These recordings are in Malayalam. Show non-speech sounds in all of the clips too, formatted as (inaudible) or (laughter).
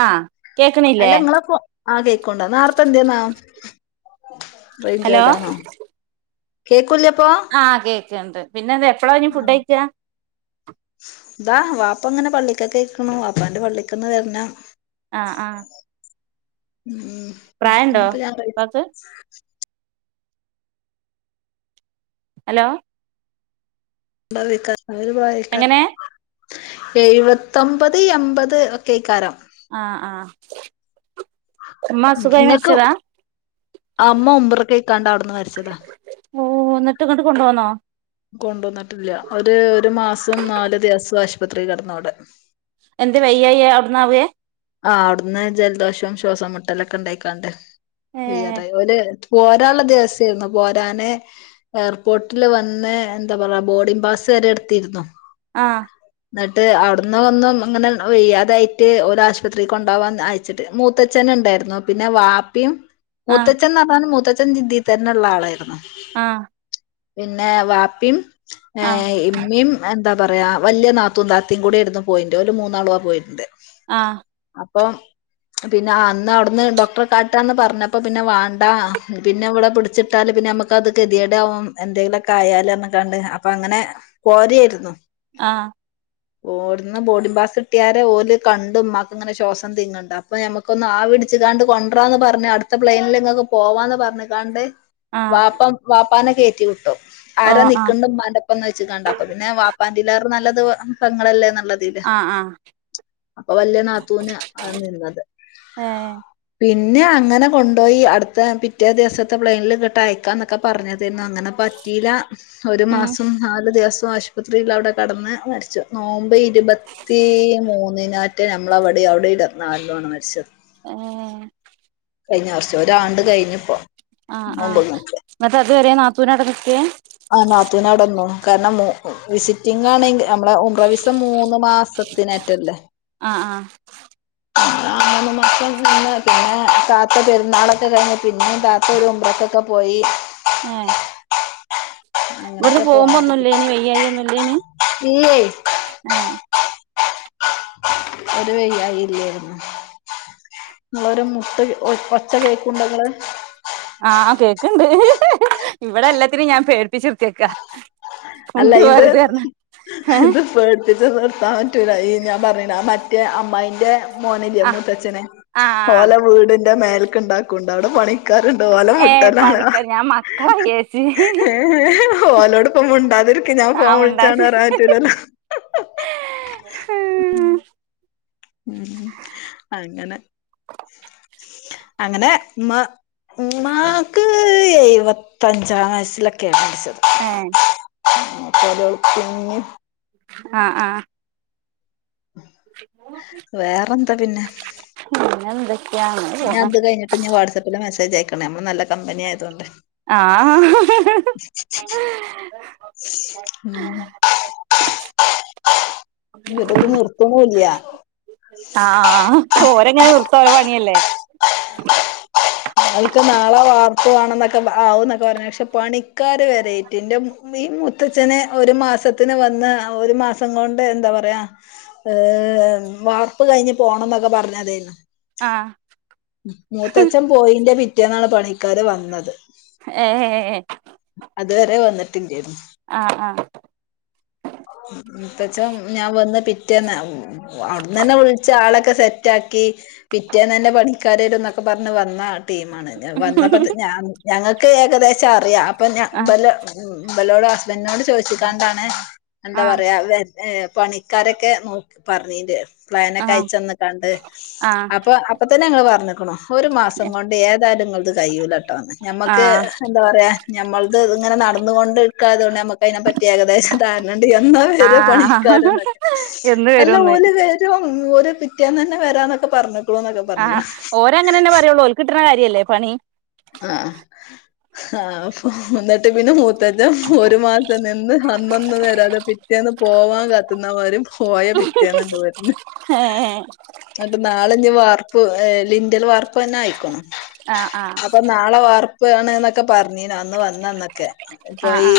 ആ കേക്കണില്ലേ അല്ല ഇങ്ങളപ്പോ ആഹ് കേക്കോണ്ടാ നേർത്തെ എന്ത്യേന്നാവം? ഹലോ റെയിഞ്ചോയ്താണോ? കേക്കൂല്ലേ ആഹ് കേ ക്ക്ണ്ട് പിന്നെ എന്തേ പ്പ്ളാ ഇഞ് ഫുഡ് കഴിക്കാ? ദാ വാപ്പ ഇങ്ങനെ പള്ളിക്കക്കെയ്ക്കുണു വാപ്പാന്റെ പള്ളിക്കന്ന് വര്ണം. ആഹ് ആഹ് ഉം ഉമ് ഇന്ന്പ്പം ഞാൻ കഴി ഉപ്പാക്ക് ഹലോ ഉണ്ടാവേക്കാ അവര് പോയേക്ക എങ്ങനെ എഴുപത്തൊമ്പത് എമ്പത് ഒക്കെയ്ക്കാരം. ആഹ് ആഹ് നിങ്ങക്ക് അമ്മ ഉംറക്ക് പോയ്‌ക്കാണ്ട് അവിടുന്ന് മരിച്ചതാ ന്ന്ട്ട് ഇങ്ങോട്ട് കൊണ്ടോന്നോ കൊണ്ടോന്നിട്ടില്ല ഒരു ഒരു മാസം നാല്ദിവസം ആശുപത്രി കിടന്നു അവിടെ എന്ത് വയ്യായി അവിടന്നാവേ ആഹ് അവിടുന്ന് ജലദോഷവും ശ്വാസം മുട്ടലൊക്കെ ഉണ്ടായിക്കാണ്ട് ഏ വേയ്യാതായി ഓല് പോരാനുള്ള ദിവസെന്നു പോരാന് എയർപോർട്ടിൽ വന്ന് എന്താ പറയാ ബോഡിം പാസ് വരെ എടുത്തിരുന്നു ആഹ് എന്നിട്ട് അവിടന്ന ഒന്നും അങ്ങനെ വെയ്യാതായിട്ട് ഒൽ ആശു പത്രിക്ക് കൊണ്ടാവാൻ അയച്ചിട്ട് മൂത്തച്ഛന് ഉണ്ടായിരുന്നു പിന്നെ വാപ്പിയും ആ മൂത്തച്ചൻ പറഞ്ഞാൽ മൂത്ത (unintelligible) തന്നെള്ള ആളായിരുന്നോ ആ പിന്നെ വാപ്പിം ഏ ആ ഇമ്മീം എന്താ പറയാ വല്യയ നാത്തും താതിം കൂടി യായിരുന്നു പോയിണ്ട് ഓല് മൂന്നാളുവാ പോയിണ്ട് ആ അപ്പം പിന്നെ അന്ന് അവിടുന്ന് ഡോക്ടറെ കാട്ടാന്ന് പറഞ്ഞപ്പ പിന്നെ വാണ്ടാ പിന്നെ ഇവിടെ പിടിച്ചിട്ടാല് പിന്നെ നമ്മക്ക് അത് കെതികേ ടാവും എന്തെലുംക്കെ ആയാല് കണ്ട് അപ്പൊ അങ്ങനെ പോരായിരുന്നു അ ഓട്ന്ന് ബോഡി പാസ് കിട്ടിയാരെഓൽ കണ്ടുഇമ്മ ഇങ്ങനെ ശ്വാസം തിന്നണ്ട അപ്പൊ ഞമ്മക്കൊന്ന് ആ വിടിച്ച കാണ്ട് കൊണ്ട റാന്ന് പറഞ്ഞ് അടുത്ത പ്ലെയിനിൽ ഇങ്ങൊക്ക് പോവാന്ന് പറഞ്ഞു കാണ്ട് ആ വാപ്പം വാ പ്പാനെ കേറ്റി വിട്ടോ ഓ ആര ആ നിക്ണ്ട് ഉമ്മാന്റെ ഒപ്പം ചോയ്ച്ക്കണ്ട് അപ്പ പിന്നെ വാ (unintelligible) നല്ലത്പെങ്ങളെ ല്ലേ ന്ന് പറഞ്ഞ് ഉള്ളതില് ആ ആ അപ്പൊ വല്യയ നാത്തു പിന്ന അത് നിന്നത് ഏ പിന്നെ അങ്ങനെ കൊണ്ടോയിഅടുത്ത പിറ്റേ ദിവസത്തെ പ്ലെയിനിൽ എങ്ങണ്ട് അയക്കാ എന്നൊക്കെ പറഞ്ഞതേനു അങ്ങനെ പറ്റിയില്ല ഒരു ഉം മാസം നാല് ദിവസവും ആശുപത്രിൽ അവിടെ കിടന്ന് മരിച്ചു നോമ്പ് ഇരുപത്തി മൂന്നിനോ മ (unintelligible) നമ്മള അവിഡിം അവിടെഇരുമ്പത്തിനാലിനാണ് മരിച്ചത് ഹെ കഴിഞ്ഞ വർഷം ഒരാണ്ട് കഴിഞ്ഞ് ഇപ്പം ആആ എന്നിട്ട് അതുവരെ നാ തൂന് അവിടെ നിക്കേ ആ നാത്തൂൻ അവിടെ നിന്നു കാരണം മോ ഉ വിസിറ്റിംഗ്ആണെങ്കിൽ നമ്മള ഒ പ്രവിസ് ത് മൂന്ന് മാസത്തിനെറ്റല്ലേ ആ ആ അ മൂന്ന് മാസം നിന്ന് പിന്നെ താത്ത പെരുന്നാളൊക്കെ കഴിഞ്ഞ പിന്നെ താത്ത ഒരു ഉംറകെ ക്കെ ഒക്ക പോയി ഏ ഇവ്ടന്ന് അങ്ങനെയൊക്കെ പോകുമ്പോ പോണത് ഒന്നുല്ലേനി വയ്യായി ഒന്നുല്ലേനി ഇല്ലേ ഏ ഒരു വയ്യായി ഇല്ലേർന്ന് ങ്ങളൊരു മുട്ട് ഒച്ച കേക്ക്‌ണ്ട ങ്ങള് ആ കേക്കണ്ട് ഇവിടെ എല്ലത്തിനിം ഞാൻ പേടിപ്പിച്ച് നിർത്തിയേക്ക അല്ല ഇത് ഏഹ് ഇത് പേട്പ്പിച്ചതാണ് പറ്റൂല്ല ഈ ഞാൻ പറയണ മറ്റേ അമ്മായിന്റെ മോന് ല്ലേ ആഹ് മൂത്തച്ഛനെ ആഹ് ഓലെ വീട് മേൽക്ക്‌ ഇണ്ടാക്കുണ്ട് അവിടെ പണി ക്കാര് ണ്ട് ഓലെ ഏഹ് മുട്ടലാണ് ആ പണിക്കർ ഞാൻ മക്കളെ വിചാരിച്ച് ഏ ഏ ഓലോട് പ്പം മുണ്ടാതിരി ക്ക്‌ ഞാൻ ഫോൺ ആഹ് വിളിച്ചാണ് മുണ്ടാതെ റയാൻ റ്റൂലല്ലോ ഉം അങ്ങനെ അങ്ങനെ മ്മ മ്മാക്ക് എഴുവ ത്തഞ്ചാം വയസ്സ്ലൊക്കെയ ഏ (unintelligible) അ ആ വേറന്താ പിന്നെ പിന്നെ എന്തൊക്കെയാ അങ്ങനെ ഞാ പോണ് അത് കയിഞ്ഞിട്ട് ഞ്ഞ് വാട്സപ്പില് മെസ്സേജ് അയക്കണേ നമ്മൾ നല്ല കമ്പനി ആയതോണ്ട് ആ ഉം ഇവരിത് നിർത്തണൂല്ല ആ ഓരെങ്ങനെ നി ർത്തോ ഓലെ പണിയല്ലേ അവൽക്ക് നാളെ വാർപ്പ് വാണം ന്നൊക്കെ ആവും എന്നൊക്കെ പറഞ്ഞു പക്ഷെ പണിക്കാര് വരായ് റ്റെ ന്റെ ഈ മുത്തച്ഛന് ഒരു മാസത്തിന് വന്ന് ഒരു മാസം കൊണ്ട് എന്താ പറയാ ഏ വാർപ്പ് കഴിഞ്ഞ് പോണം ന്നൊക്കെ പറഞ്ഞതേനു ആ മൂത്തച്ഛൻ പോയിന്റെ പി റ്റെന്നാണ് പണിക്കാര് വന്നത് ഏ ട്ടിം ചെയ്തു ആഹ ആഹ മൂത്തച്ചം ഞാ വന്ന് പിറ്റേന്ന അവിട് നെന്നെ വിൾച്ച് ആളൊക്കെ സെറ്റാ ക്കി പിറ്റേന്നന്നെ പണിക്കാരരും ന്നൊക്കെ പറഞ്ഞ് വന്നാണ് ടീമാണ് വന്നപ്പോ ഞ ഞങ്ങ ക്ക്‌ ഏകദേശ അറിയാ അപ്പം ഞാ ആഹ് ബല ബലോട പ്പ ഇന്നോട് ചോയ്ച്ച്ക്കാണ്ടാണ് എന്താ ആഹ് പറയാ ഏ പണിക്കാരൊക്കെ നോക്കി പറഞ്ഞിണ്ട് പ്ലാൻ ഒക്കെ ആഹ് അയച്ചന്ന്ക്കാണ്ട് ആഹ് അപ്പൊ അപ്പൊ തന്നെ ഞങ്ങള് പറഞ്ഞ് ക്ക്ണു ഒരു മാസം കൊണ്ട് ഏതാനുങ്ങൾ അത് കൈയൂല കേട്ടോ ആഹ് ഞമ്മക്ക് ആഹ് എന്താ പറയാ ഞമ്മൾത് ഇങ്ങനെ നടന്ന ഒന്ന് കൊണ്ടിടുക്കാത കൊണ്ട് ഞമ്മക്ക് അതിനെ പറ്റി ഏകദേശ ധാരണ ണ്ട് എന്നാ വര ആഹ് പണിക്കാരന്നൊക്കെ എന്ന് എല്ലാ വരുംന്ന് ഓല് വരും ഓര് പിറ്റേന്ന് തന്നെ വരാന്നൊക്കെ പറഞ്ഞു പറഞ്ഞിക്കണുന്നൊക്കെ ആ ഓര് അങ്ങനെ തന്നെ പറയുള്ളൂ ഓര്ക്ക് കിട്ടണ കായി ല്ലേ പണി ആ ആ അപ്പൊ എന്നിട്ട് പിന്നെ (unintelligible) ഒരു മാസം നിന്ന് അന്നൊന്ന് വരാതെ പിറ്റേന്ന് പോവാൻ കാത്ത് നിന്ന വരും പോയ പിറ്റേന്ന്ണ്ട് വരണ് ഏഹ് എന്നിട്ട് നാളഞ്ഞ് വാർ ലിങ്കൽ വാർപ്പ് ന്നെ ആയിക്കണു ആ അപ്പൊ നാളെ വാർപ്പ് ഇപ്പഴാണ് എന്നൊക്കെ പറഞീന അന്ന് വന്നന്നൊക്കെ ഇപ്പൊ ആഹ് ഈ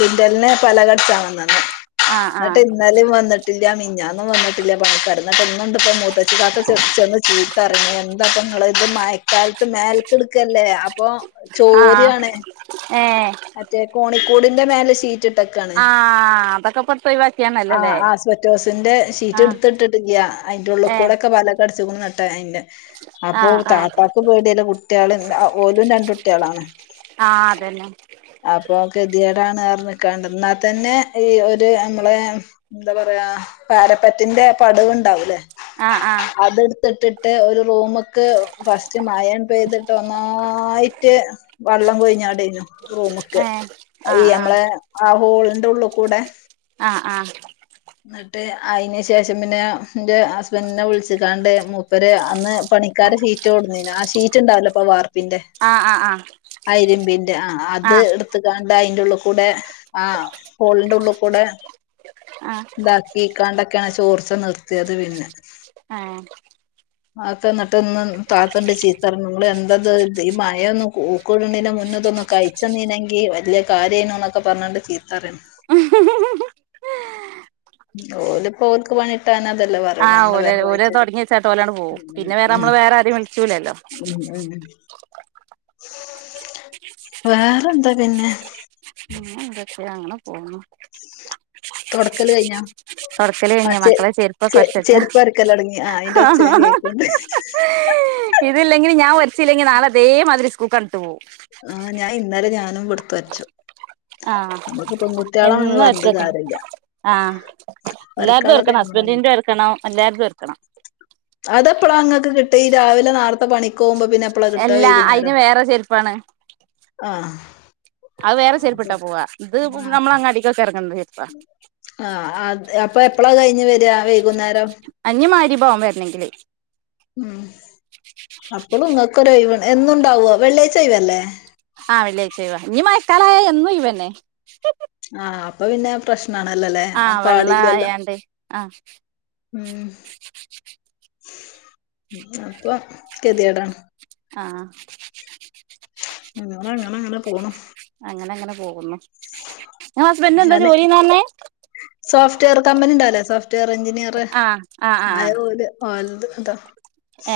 (inaudible) പലകട ചാങ്ങുന്നത് ആഹ് എന്നട്ട് ആഹ് ഇന്നലേം വന്നിട്ട് ഇല്ല മിഞ്ഞാന്നും വന്നിട്ടില്ല പണിക്കാർ ഇന്നിണ്ട് ഇപ്പ മൂത്തച്ചിക്കാക്ക ചെന്ന് ചീത്ത പറയണ് എന്താപ്പ നിങ്ങള് ഇത് മയക്കാലത്ത് മേൽക്കെട് ല്ലേ അപ്പൊ ആഹ് ആഹ് ചോരിയാണേ ഏഹ് അതെ കോണി കൂടിന്റെ മേല ശീറ്റ് ഇട്ടേക്കാണ് ആഹ് അതൊക്കെ ഇപ്പടുത്ത് ആ ഒഴിവാക്കിയാണല്ലോല്ലേ ആ ആസ്പറ്റോസിന്റെ ഷീറ്റ് ആഹ് എടുത്തിട്ടില്ല അതിന്റെ ഉള്ള ഏഹ് കൂടൊക്കെ വലകടിച്ച് അ നട്ട അതിന്റെ അപ്പൊ ആഹ് ആഹ് താത്താക്ക് പേടിയല്ലേ കുട്ടികളും ഓലും രണ്ട് കുട്ടികളാണ് ആ അതെന്നെ അപ്പൊ കെത്യാടാണ്ന്ന് പറഞ്ഞിക്കാണ്ട് എന്നാ തന്നെ ഈ ഒരു നമ്മളെ എന്താ പറയാ പാരപ്പറ്റിന്റെ പടവുണ്ടാവൂല്ലേ ആഹ ആഹ ഇട്ടിട്ട് ഒരു റൂമ്ക്ക് ഫസ്റ്റ് മഴണ്ട് പെയ്തിട്ട് ഒന്നായിട്ട് വള്ളം കൊഴിഞ്ഞാടയ്നു റൂമ്ക്ക് ഏഹ് ഈ ആഹ് ആഹ് നമ്മളെ ആ ഹോൾ ണ്ടെ ള്ളൂ ക്കൂടെ ആ ആ എന്നിട്ട് അയിന് ശേഷം പിന്നെ ന്റെ ഹസ്ബൻഡിനെ വിളിച്ചിക്കാണ്ട് മൂപ്പര് അന്ന് പണിക്കാരെ ഷീറ്റ് കൊട്ന്നീനു ആ ഷീറ്റ് ഉണ്ടാവൂലെ പ്പം വാർ - പ്പിന്റെ ആഹ് ആഹ് ആഹ് ആ ഇരിമ്പിന്റെ ആ അത് ആഹ് എടുത്ത്കാണ്ട് അതിന്റുള്ള് കൂടെ ആ ഹോളിന്റെ ഉള്ള് കൂടെ ആഹ് ഇതാക്കി കാണ്ട് ക്കാണ് ചോർച്ച നിർത്തിയത് പിന്നെ ഏഹ് ആക്കെ എന്നിട്ട്ന്ന് താത്തണ്ട് ചീത്തറിണ് നിങ്ങൾ എന്തത് ഈ മഴൊന്നും ഊക്കുഡ്നയിന്റെ മുന്നേ ഇതൊന്ന് കഴിച്ചെന്നീനെങ്കി വല്യ കാര്യം അയ്നുന്നൊക്കെ പറഞ്ഞണ്ട് ചീത്തറീണ് ഓലിപ്പോ ഓർക്ക് പണിട്ടാനാ ആ ഓല് ഓല് തുടങ്ങി വച്ചാട്ട് ഓലാണ്ട് പോവും. പിന്നെ വേറെ ഉം നമ്മള് വേറെ ആരും വിളിച്ചൂലല്ലോ ഉം ഉം ഉം വേറെന്താ പിന്നെ പക്ഷെ അങ്ങനെ പോകുന്നു തുടക്കല് കഴിഞ്ഞോ തൊടക്കല് ആ കഴിഞ്ഞ് ചെ മക്കളെ ചെരുപ്പ് ഒക്കെ ചെ ഒരച്ചൊട്ക്ക ചെരുപ്പ് അരക്കലൊടങ്ങി ആ അയിന്റെ ഒച്ച ഞാൻ കേൾക്കണ്ട് ഇതില്ലെങ്കിൽ ഞാൻ ഒര ച്ചില്ലെങ്കി നാളെ ഇതേ മാതിരി സ്കൂൾക്കാണ്ട് ഇട്ട് പോകും ആ ഞാൻ ഇന്നലെ ഞാനും ഇവിടുത്തെ വരച്ചു ആ നമുക്ക് പെൺകുട്ടികളാണെന്ന് എന്നും പറഞ്ഞിട്ട് ഒരച്ചക്കണം കാര്യമില്ല ആ എല്ലാരതും വരക്കാളത് ഒര്ക്കണം നമ്മളന്നെ ഹസ്ബന്റിന്റെ ഒര്ക്കണം എല്ലാര്തും ഒര്ക്കണം അതെപ്പളാ ങ്ങക്ക് കിട്ടി ഈ രാവിലെ നേരത്തെ പണിക്കോകുമ്പം എല്ലാ അതിന് വേറെ ചെരുപ്പാണ് ആഹ് അത് വേറെ ചെരുപ്പിട്ടാ പോവാ ഇത് നമ്മള് അങ്ങാടീക്കൊക്കെ ഇറങ്ങണത് ആ അ അപ്പൊ എപ്പളാ കഴിഞ്ഞ് വരാ വൈ അ ഇഞ്ഞ് മഗ്‌രിബ് ആകും വരണെങ്കില് ഉം അപ്പളും ങ്ങക്ക് രൊഴിവുണ്ടോ എന്നുണ്ടാവോ വെള്ളിയാഴ്ച ഒഴിവല്ലേ ആ വെള്ളിയാഴ്ച ഒഴിവാ ഞ് മഴക്കാലയാ എന്നും ഒഴിവന്നെ ആ അപ്പൊ പിന്നെ പ്രശ്ന ആ വെള്ള ആയാണ്ട് ആ ഉം അപ്പൊ കേത്യാടാണ് ആ ഞങ്ങളങ്ങനങ്ങനെ പോണ് അങ്ങനെ അങ്ങനെ പോകുന്നു ഹസ്ബെൻഡിന് എന്താ ഞാന് ജോലിന്നാ പറഞ്ഞെ സോഫ്റ്റ്വെയർ കമ്പനി ഉണ്ടല്ലേ സോഫ്റ്റ്വെയർ എഞ്ചിനീയർ ആഹ് ആഹ് ആയ ആഹ് ഓല് ത്ക്കാ താ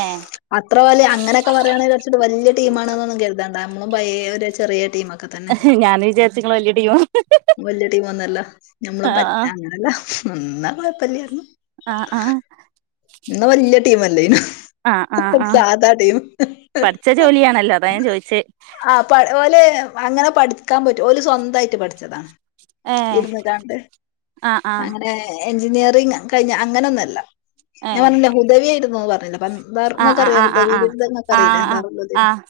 ഏഹ് അത്ര വലിയ അങ്ങനെയൊക്കെ പറയുകയാണെങ്കിൽ വച്ചിട്ട് വലിയ ടീമാണെന്നൊന്നും കരുതാണ്ട് നമ്മള് പയ ഒരു ചെറിയ ടീമൊക്കെ തന്നെ ഞാന് വിചാരിച്ചിങ്ങള് വല്യ ടീമാ വല്യ ടീം ഒന്നല്ല നമ്മളും ആഹ് പറ്റനല്ല എന്നാ കുഴപ്പല്ലായിരുന്നു അ അ ഇന്നവലിയ ടീമല്ലേനും ആഹ ആഹ് ആഹ പഠിച്ച ജോലിയണല്ലോ അതാ ഞാൻ ചോയിച്ചേ ആ പ ഓല് അങ്ങനെ പഠിക്കാൻ പറ്റും ഒരു സ്വന്തമായിട്ട് പഠിച്ചതാണ് ഏ ഇരുന്ന് കാണ്ട് ആഹ ആഹ അങ്ങനെ എഞ്ചിനീയറിങ് കഴിഞ്ഞ അങ്ങനെയൊന്നുമല്ല ഞാൻ ഏഹ് പറഞ്ഞില്ല ഹുദവിയ ആയിരുന്നുന്ന് പറഞ്ഞില്ല ആഹ് ഇങ്ങക്കറിയാം ആഹ് ആഹ് ദാറുൽഹുദവി വങ്ങക്ക അറിയില്ല ആഹ് ആഹ് ദാറുൽ ആഹ് ഹുദവി ആഹ്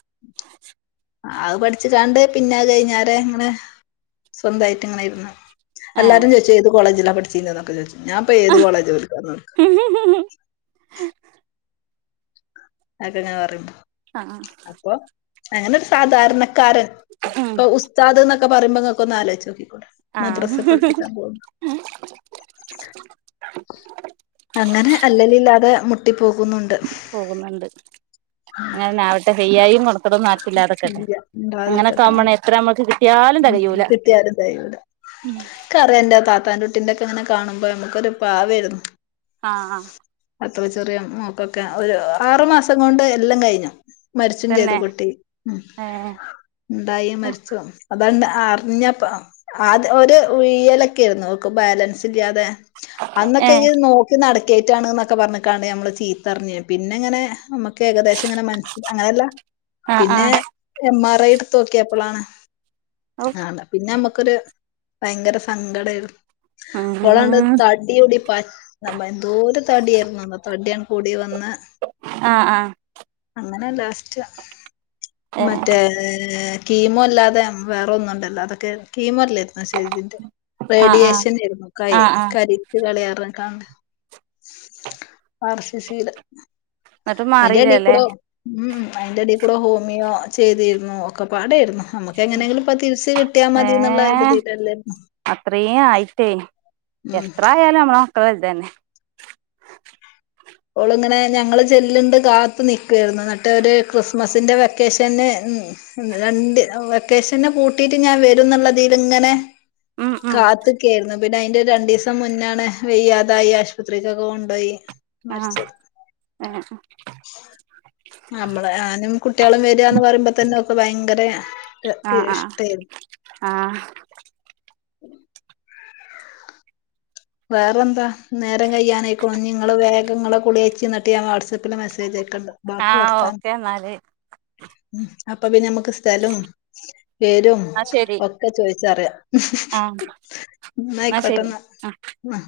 അത് പഠിച്ചു കാണ്ട് പിന്നെ കഴിഞ്ഞാല ഇങ്ങനെ സ്വന്തായിട്ട് ഇങ്ങനെ ഇരുന്നു ആഹ് എല്ലാരും ചോയ്ച്ച ഏത് കോളേജിലാ പഠി ച്ചീന്യത് ന്നൊക്കെ ചോയ്ക്കും ഞാൻ ഇപ്പൊ ഏതു കോളേജ് ബർക്ക് പർഞ്ഞൊട്ക്കാ (inaudible) ഏഹ് അത്ങ്ങനെ പറയുമ്പോ ആഹ അപ്പൊ അങ്ങനെ ഒരു സാധാരണ ക്കാരൻ ഉം പ്പം ഉസ്താദ് പറയുമ്പം ഇങ്ങക്കൊന്ന് ആലോചിച്ച് നോക്കി മദ്രസ ആഹ് പഠിപ്പിച്ചാൻ പോണ്. അങ്ങനെ അല്ലൽ ല്ലാതെ മുട്ടി പോകുന്നുണ്ട് അങ്ങനാവട്ടെ (unintelligible) ക്ക ടൊന്നും ആർക്കുല്ലാതക്കെട്ടെ ഇല്ല അങ്ങനൊക്കെ ഇണ്ടാതിരിക്കട്ടെ നമ്മ ഉം എത്ര നമ്മക്ക് കിട്ടിയാലും ഉം തെകയൂല കിട്ടിയാലും തെയുല ഇൻക്കറ്യാന്റെ താത്ത താത്താൻ റ്റുട്ടിന്റെ ഇങ്ങനെ കാണുമ്പോ നമ്മക്കൊരു പാവമായിരുന്നു ആഹ ആഹ അത്ര ചെറിയ നോക്കൊക്കെ ഒരു ആറു മാസം കൊണ്ട് എല്ലാം കഴിഞ്ഞു മരിച്ചും ചെയ്തു തന്നെ കുട്ടി ഉ ഏഹ് ഉണ്ടായി മരിച്ച അണ്ട് അറിഞ്ഞപ്പ ആത് ഒരു ഉയലൊക്കെ ആരുന്നു നക്ക ബാലൻസ് ഇല്ലാതെ അന്നൊക്കെ ഏഹ് ഇത് നോക്കി നടക്ക കേറ്റാണ് എന്നൊക്കെ പറഞ്ഞട്ടാണ് നമ്മള് ചീത്തറിഞ്ഞഞ് പിന്നെ ഇങ്ങനെ നമ ഏകദേശം ഇങ്ങനെ മന അങ്ങനെയല്ല ആഹ് പിന്നെ ആഹ് എ റൈ ഇട്ത്തോക്ക്യേപ്പളാണ് ഔ ആണ പിന്നെമ്മ ക്കൊരു ഭയങ്കര സങ്കടയി ഒളണ്ട് ഉം തട്യൂടി പ എന്തോരു തട്യേരുന്നോ തട്യാണ് കൂടി വന്ന് ആഹ് ആഹ് അങ്ങനെ ലാസ്റ്റ് ഏഹ് മറ്റേ കീമോ അല്ലാതെ വേറെ ഒന്നും ഉണ്ടല്ലോ അതൊക്കെ കീമോ ല്ലേ ആ ശരിതിന്റെ ആഹ് ആഹ് റേഡിയേഷൻ ആരുന്നു കൈ ആഹ് ആഹ് കരിച്ച് കളയാ (unintelligible) എന്നിട്ടും മാറിയില്ലല്ലേ അയ്ൻ്റെടേക്കൂടെ ഉം അയ്ന്റെ എടേൽ കൂടെ ഹോമിയോ ചെയ്തിരുന്നു ഒക്കെ പാടെയിരുന്നു നമുക്ക് എങ്ങനെയെങ്കിലും ഇപ്പൊ തിരിച്ച കിട്ടിയാൽ മതി എന്നുള്ള ഇ ഏഹ് തീരല്ലേരുന്നു അത്രയും ആയിട്ടേ എത്ര ആയാലും അമ്മള (unintelligible) തന്നെ ഓളിങ്ങനെ ഞങ്ങള് ചെല്ലിണ്ട് കാത്തു നിക്കുവാരുന്നു മട്ടേ ഒരു ക്രിസ്മസിന്റെ വെക്കേഷന് രണ്ട് വെക്കേഷന് കൂട്ടീട്ട് ഞാൻ വരും എന്നുള്ളതിൽ ഇങ്ങനെ ഉം ഉം കാത്ത കേറുന്ന പിന്നെ അയിന്റെ രണ്ടീസം മുന്നാണ് വെയ്യാതായി ആശുപത്രീക്ക് ഒക്കെ കൊണ്ടോയി ആഹ് മരിച്ചത് ഏഹ് നമ്മള് ഞാനും കുട്ട്യാളും വരാന്ന് പറിമ്പോ തന്നെ ഓ ഭയ്ങ്കര ആഹ് ആഹ് ആഹ് വേറെ എന്താ നേരം കയ്യാനയ്ക്ക്ണു ഇഞ്ഞിങ്ങള് വേഗങ്ങളെ കുളിയച്ചി ഐന്നിട്ട് ഞാൻ വാട്സആപ്പിൽ മെസേജ് അയ് ബാക്കി ആഹ് വർത്താന ഓക്കെ എന്നാല് എന്നാ അപ്പൊ പിന്ന അമ്മക്ക് സ്ഥലം പേരും ശരി ഒക്കെ ചോയ് ച്ചറിയ ആഹ് എന്നാ ശരി ന്നായാകോട്ടെന്ന ആ ആ